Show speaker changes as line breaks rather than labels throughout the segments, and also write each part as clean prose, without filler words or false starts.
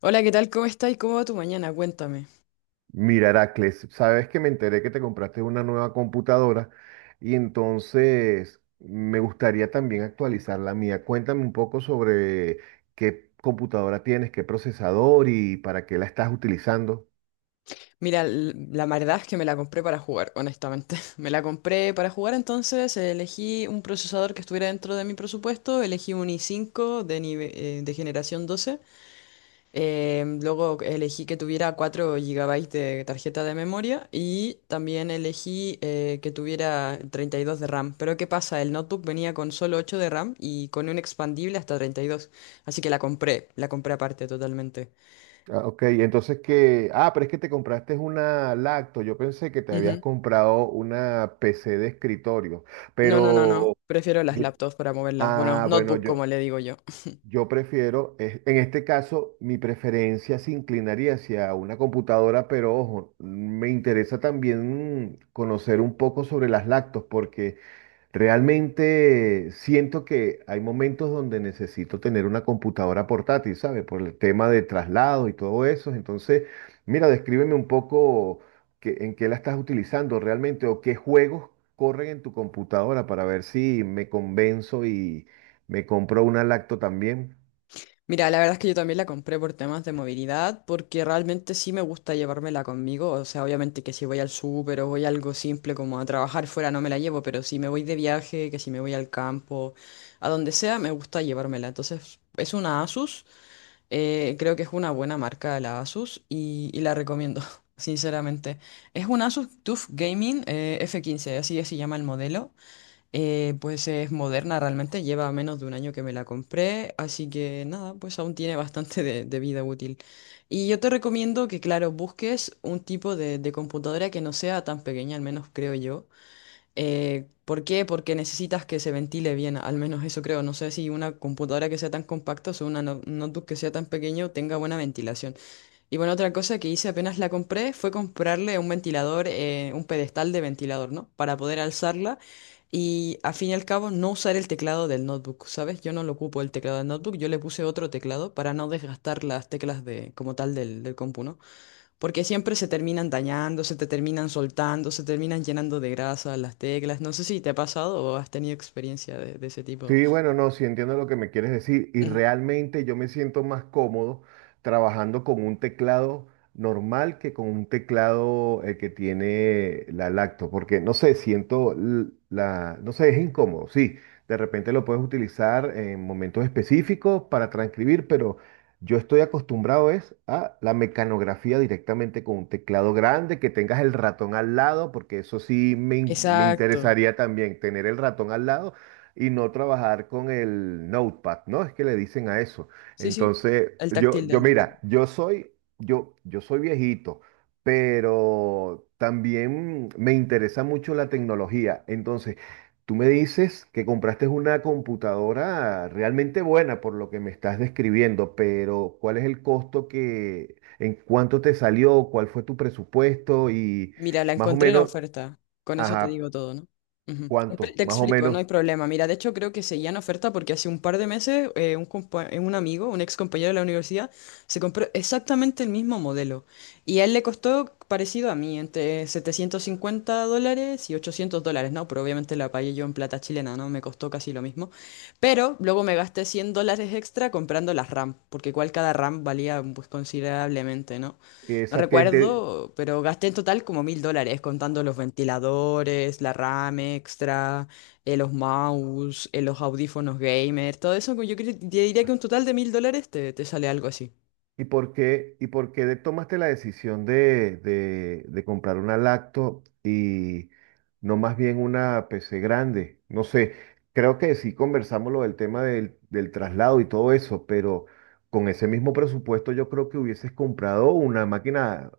Hola, ¿qué tal? ¿Cómo estás? ¿Cómo va tu mañana? Cuéntame.
Mira, Heracles, sabes que me enteré que te compraste una nueva computadora y entonces me gustaría también actualizar la mía. Cuéntame un poco sobre qué computadora tienes, qué procesador y para qué la estás utilizando.
Mira, la verdad es que me la compré para jugar, honestamente. Me la compré para jugar, entonces elegí un procesador que estuviera dentro de mi presupuesto, elegí un i5 de generación 12. Luego elegí que tuviera 4 GB de tarjeta de memoria y también elegí que tuviera 32 de RAM. Pero ¿qué pasa? El notebook venía con solo 8 de RAM y con un expandible hasta 32, así que la compré aparte totalmente.
Ah, ok, entonces que... Ah, pero es que te compraste una lacto. Yo pensé que te habías comprado una PC de escritorio,
No, no, no, no.
pero...
Prefiero las laptops para moverlas. Bueno,
Ah, bueno,
notebook
yo...
como le digo yo.
Yo prefiero, en este caso, mi preferencia se inclinaría hacia una computadora, pero ojo, me interesa también conocer un poco sobre las lactos, porque realmente siento que hay momentos donde necesito tener una computadora portátil, ¿sabes? Por el tema de traslado y todo eso. Entonces, mira, descríbeme un poco en qué la estás utilizando realmente o qué juegos corren en tu computadora para ver si me convenzo y me compro una lacto también.
Mira, la verdad es que yo también la compré por temas de movilidad, porque realmente sí me gusta llevármela conmigo. O sea, obviamente que si voy al súper o voy a algo simple como a trabajar fuera no me la llevo, pero si me voy de viaje, que si me voy al campo, a donde sea, me gusta llevármela. Entonces, es una Asus. Creo que es una buena marca la Asus y la recomiendo, sinceramente. Es una Asus TUF Gaming F15 así se llama el modelo. Pues es moderna realmente, lleva menos de un año que me la compré, así que nada, pues aún tiene bastante de vida útil. Y yo te recomiendo que, claro, busques un tipo de computadora que no sea tan pequeña, al menos creo yo. ¿Por qué? Porque necesitas que se ventile bien, al menos eso creo. No sé si una computadora que sea tan compacta o una notebook que sea tan pequeño tenga buena ventilación. Y bueno, otra cosa que hice apenas la compré fue comprarle un ventilador, un pedestal de ventilador, ¿no? Para poder alzarla y a fin y al cabo no usar el teclado del notebook, ¿sabes? Yo no lo ocupo el teclado del notebook, yo le puse otro teclado para no desgastar las teclas de, como tal del compu, ¿no? Porque siempre se terminan dañando, se te terminan soltando, se terminan llenando de grasa las teclas. No sé si te ha pasado o has tenido experiencia de ese tipo.
Sí, bueno, no, sí entiendo lo que me quieres decir y
Ujú.
realmente yo me siento más cómodo trabajando con un teclado normal que con un teclado que tiene la lacto, porque no sé, siento la, no sé, es incómodo, sí, de repente lo puedes utilizar en momentos específicos para transcribir, pero yo estoy acostumbrado es a la mecanografía directamente con un teclado grande, que tengas el ratón al lado, porque eso sí me
Exacto.
interesaría también tener el ratón al lado y no trabajar con el notepad, ¿no? Es que le dicen a eso.
Sí, sí.
Entonces,
El
yo,
táctil
yo
del.
mira, yo soy, yo soy viejito, pero también me interesa mucho la tecnología. Entonces, tú me dices que compraste una computadora realmente buena por lo que me estás describiendo, pero ¿cuál es el costo que, en cuánto te salió, cuál fue tu presupuesto y
Mira, la
más o
encontré en la
menos,
oferta. Con eso te
ajá,
digo todo, ¿no? Ujú. Te,
cuánto,
te
más o
explico, no
menos,
hay problema. Mira, de hecho creo que seguía en oferta porque hace un par de meses un amigo, un ex compañero de la universidad, se compró exactamente el mismo modelo. Y a él le costó parecido a mí, entre $750 y $800, ¿no? Pero obviamente la pagué yo en plata chilena, ¿no? Me costó casi lo mismo. Pero luego me gasté $100 extra comprando las RAM, porque igual cada RAM valía pues considerablemente, ¿no? No
esa que es de,
recuerdo, pero gasté en total como $1.000, contando los ventiladores, la RAM extra, los mouse, los audífonos gamer, todo eso. Te diría que un total de $1.000 te sale algo así.
¿y por qué, y por qué tomaste la decisión de, de comprar una lacto y no más bien una PC grande? No sé, creo que sí conversamos lo del tema del, del traslado y todo eso, pero con ese mismo presupuesto yo creo que hubieses comprado una máquina,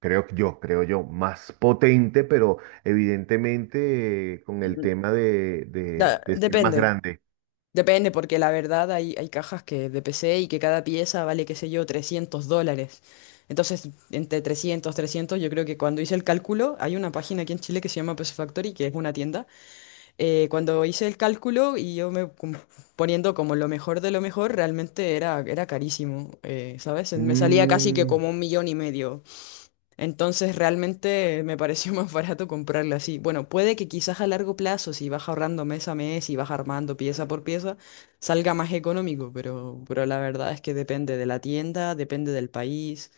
creo que yo, creo yo, más potente, pero evidentemente con el
Mm,
tema de,
da-
de ser más
depende,
grande.
depende, porque la verdad hay cajas que de PC y que cada pieza vale, qué sé yo, $300. Entonces, entre trescientos, yo creo que cuando hice el cálculo, hay una página aquí en Chile que se llama PC Factory, que es una tienda cuando hice el cálculo y yo me poniendo como lo mejor de lo mejor, realmente era carísimo, ¿sabes? Me salía casi que como un millón y medio. Entonces realmente me pareció más barato comprarlo así. Bueno, puede que quizás a largo plazo, si vas ahorrando mes a mes y vas armando pieza por pieza, salga más económico, pero la verdad es que depende de la tienda, depende del país.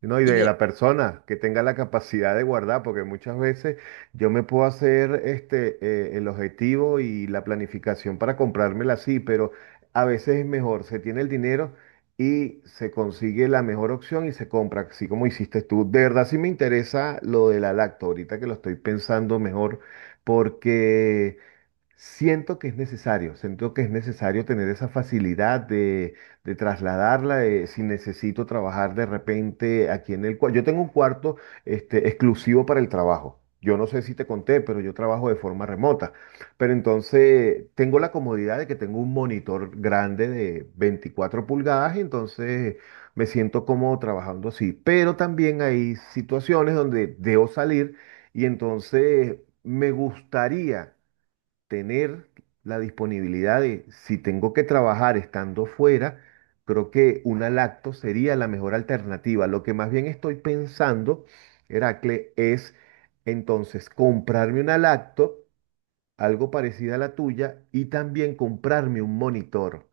No, y
Y
de
de-
la persona que tenga la capacidad de guardar, porque muchas veces yo me puedo hacer este, el objetivo y la planificación para comprármela así, pero a veces es mejor, se tiene el dinero y se consigue la mejor opción y se compra, así como hiciste tú. De verdad sí me interesa lo de la lacto, ahorita que lo estoy pensando mejor, porque... Siento que es necesario, siento que es necesario tener esa facilidad de trasladarla, de si necesito trabajar de repente aquí en el cuarto. Yo tengo un cuarto este, exclusivo para el trabajo. Yo no sé si te conté, pero yo trabajo de forma remota. Pero entonces tengo la comodidad de que tengo un monitor grande de 24 pulgadas y entonces me siento cómodo trabajando así. Pero también hay situaciones donde debo salir y entonces me gustaría tener la disponibilidad de, si tengo que trabajar estando fuera, creo que una lacto sería la mejor alternativa. Lo que más bien estoy pensando, Heracle, es entonces comprarme una lacto, algo parecida a la tuya, y también comprarme un monitor.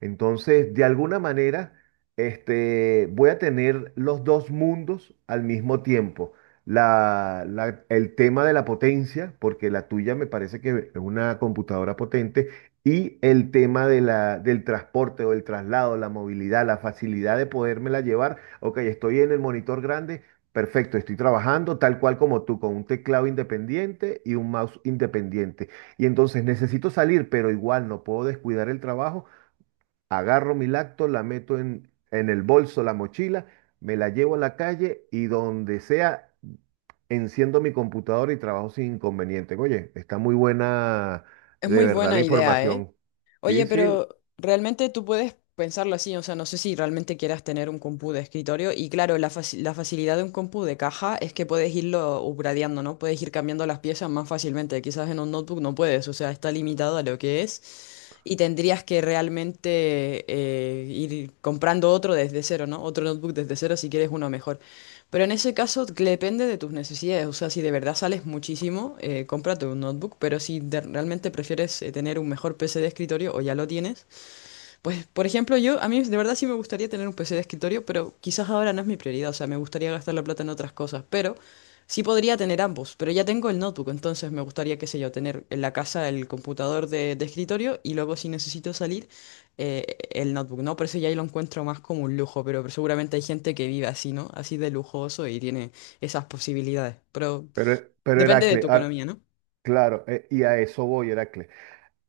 Entonces, de alguna manera, este, voy a tener los dos mundos al mismo tiempo. El tema de la potencia, porque la tuya me parece que es una computadora potente, y el tema de la, del transporte o el traslado, la movilidad, la facilidad de podérmela llevar. Ok, estoy en el monitor grande, perfecto, estoy trabajando tal cual como tú, con un teclado independiente y un mouse independiente. Y entonces necesito salir, pero igual no puedo descuidar el trabajo, agarro mi lacto, la meto en el bolso, la mochila, me la llevo a la calle y donde sea, enciendo mi computadora y trabajo sin inconveniente. Oye, está muy buena
es
de
muy
verdad
buena
la
idea, ¿eh?
información. Sí,
Oye,
sí,
pero realmente tú puedes pensarlo así, o sea, no sé si realmente quieras tener un compu de escritorio y claro, la facilidad de un compu de caja es que puedes irlo upgradeando, ¿no? Puedes ir cambiando las piezas más fácilmente, quizás en un notebook no puedes, o sea, está limitado a lo que es y tendrías que realmente ir comprando otro desde cero, ¿no? Otro notebook desde cero si quieres uno mejor. Pero en ese caso que depende de tus necesidades. O sea, si de verdad sales muchísimo, cómprate un notebook. Pero si realmente prefieres tener un mejor PC de escritorio o ya lo tienes, pues, por ejemplo, a mí de verdad sí me gustaría tener un PC de escritorio, pero quizás ahora no es mi prioridad, o sea, me gustaría gastar la plata en otras cosas, pero sí podría tener ambos, pero ya tengo el notebook, entonces me gustaría, qué sé yo, tener en la casa el computador de escritorio y luego si necesito salir, el notebook, ¿no? Por eso ya ahí lo encuentro más como un lujo, pero seguramente hay gente que vive así, ¿no? Así de lujoso y tiene esas posibilidades, pero
pero
depende de
Heracle,
tu
ah,
economía, ¿no?
claro, y a eso voy, Heracle.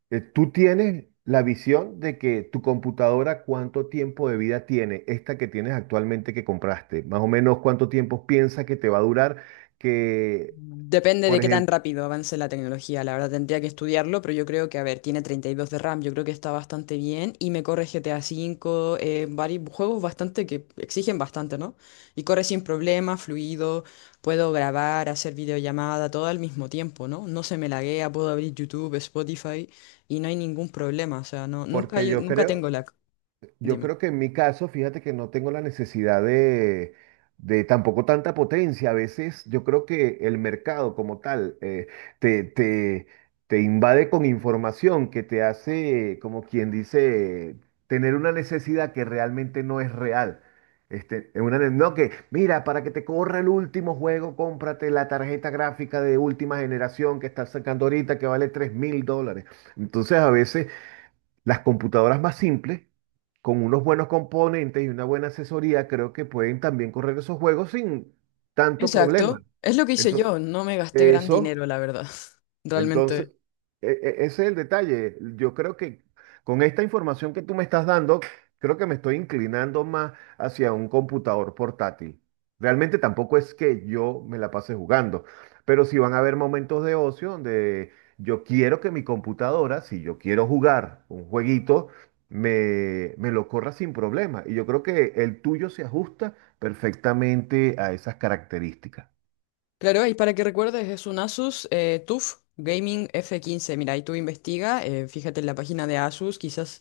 Tú tienes la visión de que tu computadora, ¿cuánto tiempo de vida tiene? Esta que tienes actualmente que compraste, más o menos cuánto tiempo piensas que te va a durar, que,
Depende de
por
qué tan
ejemplo,
rápido avance la tecnología, la verdad tendría que estudiarlo, pero yo creo que, a ver, tiene 32 de RAM, yo creo que está bastante bien y me corre GTA V, varios juegos bastante que exigen bastante, ¿no? Y corre sin problema, fluido, puedo grabar, hacer videollamada, todo al mismo tiempo, ¿no? No se me laguea, puedo abrir YouTube, Spotify y no hay ningún problema, o sea, no, nunca,
porque
nunca tengo lag,
yo
dime.
creo que en mi caso, fíjate que no tengo la necesidad de tampoco tanta potencia. A veces yo creo que el mercado como tal te, te, te invade con información que te hace, como quien dice, tener una necesidad que realmente no es real. Este, es una, no que, mira, para que te corra el último juego, cómprate la tarjeta gráfica de última generación que está sacando ahorita que vale $3000. Entonces a veces... Las computadoras más simples, con unos buenos componentes y una buena asesoría, creo que pueden también correr esos juegos sin tanto
Exacto,
problema.
es lo que hice
Entonces,
yo, no me gasté gran dinero,
eso.
la verdad,
Entonces,
realmente.
ese es el detalle. Yo creo que con esta información que tú me estás dando, creo que me estoy inclinando más hacia un computador portátil. Realmente tampoco es que yo me la pase jugando, pero sí van a haber momentos de ocio donde yo quiero que mi computadora, si yo quiero jugar un jueguito, me lo corra sin problema. Y yo creo que el tuyo se ajusta perfectamente a esas características.
Claro, y para que recuerdes, es un Asus TUF Gaming F15. Mira, y tú investiga, fíjate en la página de Asus, quizás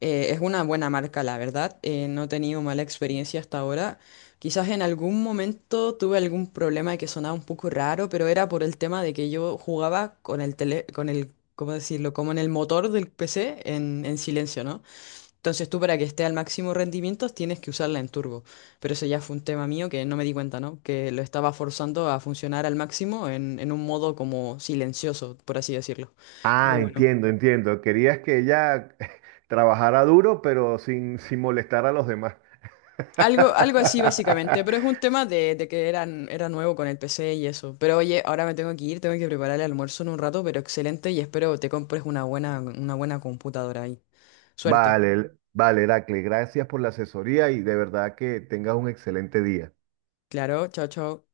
es una buena marca, la verdad. No he tenido mala experiencia hasta ahora. Quizás en algún momento tuve algún problema de que sonaba un poco raro, pero era por el tema de que yo jugaba con el tele, con el, ¿cómo decirlo? Como en el motor del PC en silencio, ¿no? Entonces tú para que esté al máximo rendimiento tienes que usarla en turbo. Pero eso ya fue un tema mío que no me di cuenta, ¿no? Que lo estaba forzando a funcionar al máximo en un modo como silencioso, por así decirlo.
Ah,
Pero bueno.
entiendo, entiendo. Querías que ella trabajara duro, pero sin, sin molestar a los demás.
Algo así básicamente, pero es un tema de que eran, era nuevo con el PC y eso. Pero oye, ahora me tengo que ir, tengo que preparar el almuerzo en un rato, pero excelente y espero te compres una buena computadora ahí. Suerte.
Vale, vale, Heracle, gracias por la asesoría y de verdad que tengas un excelente día.
Claro, chao, chao.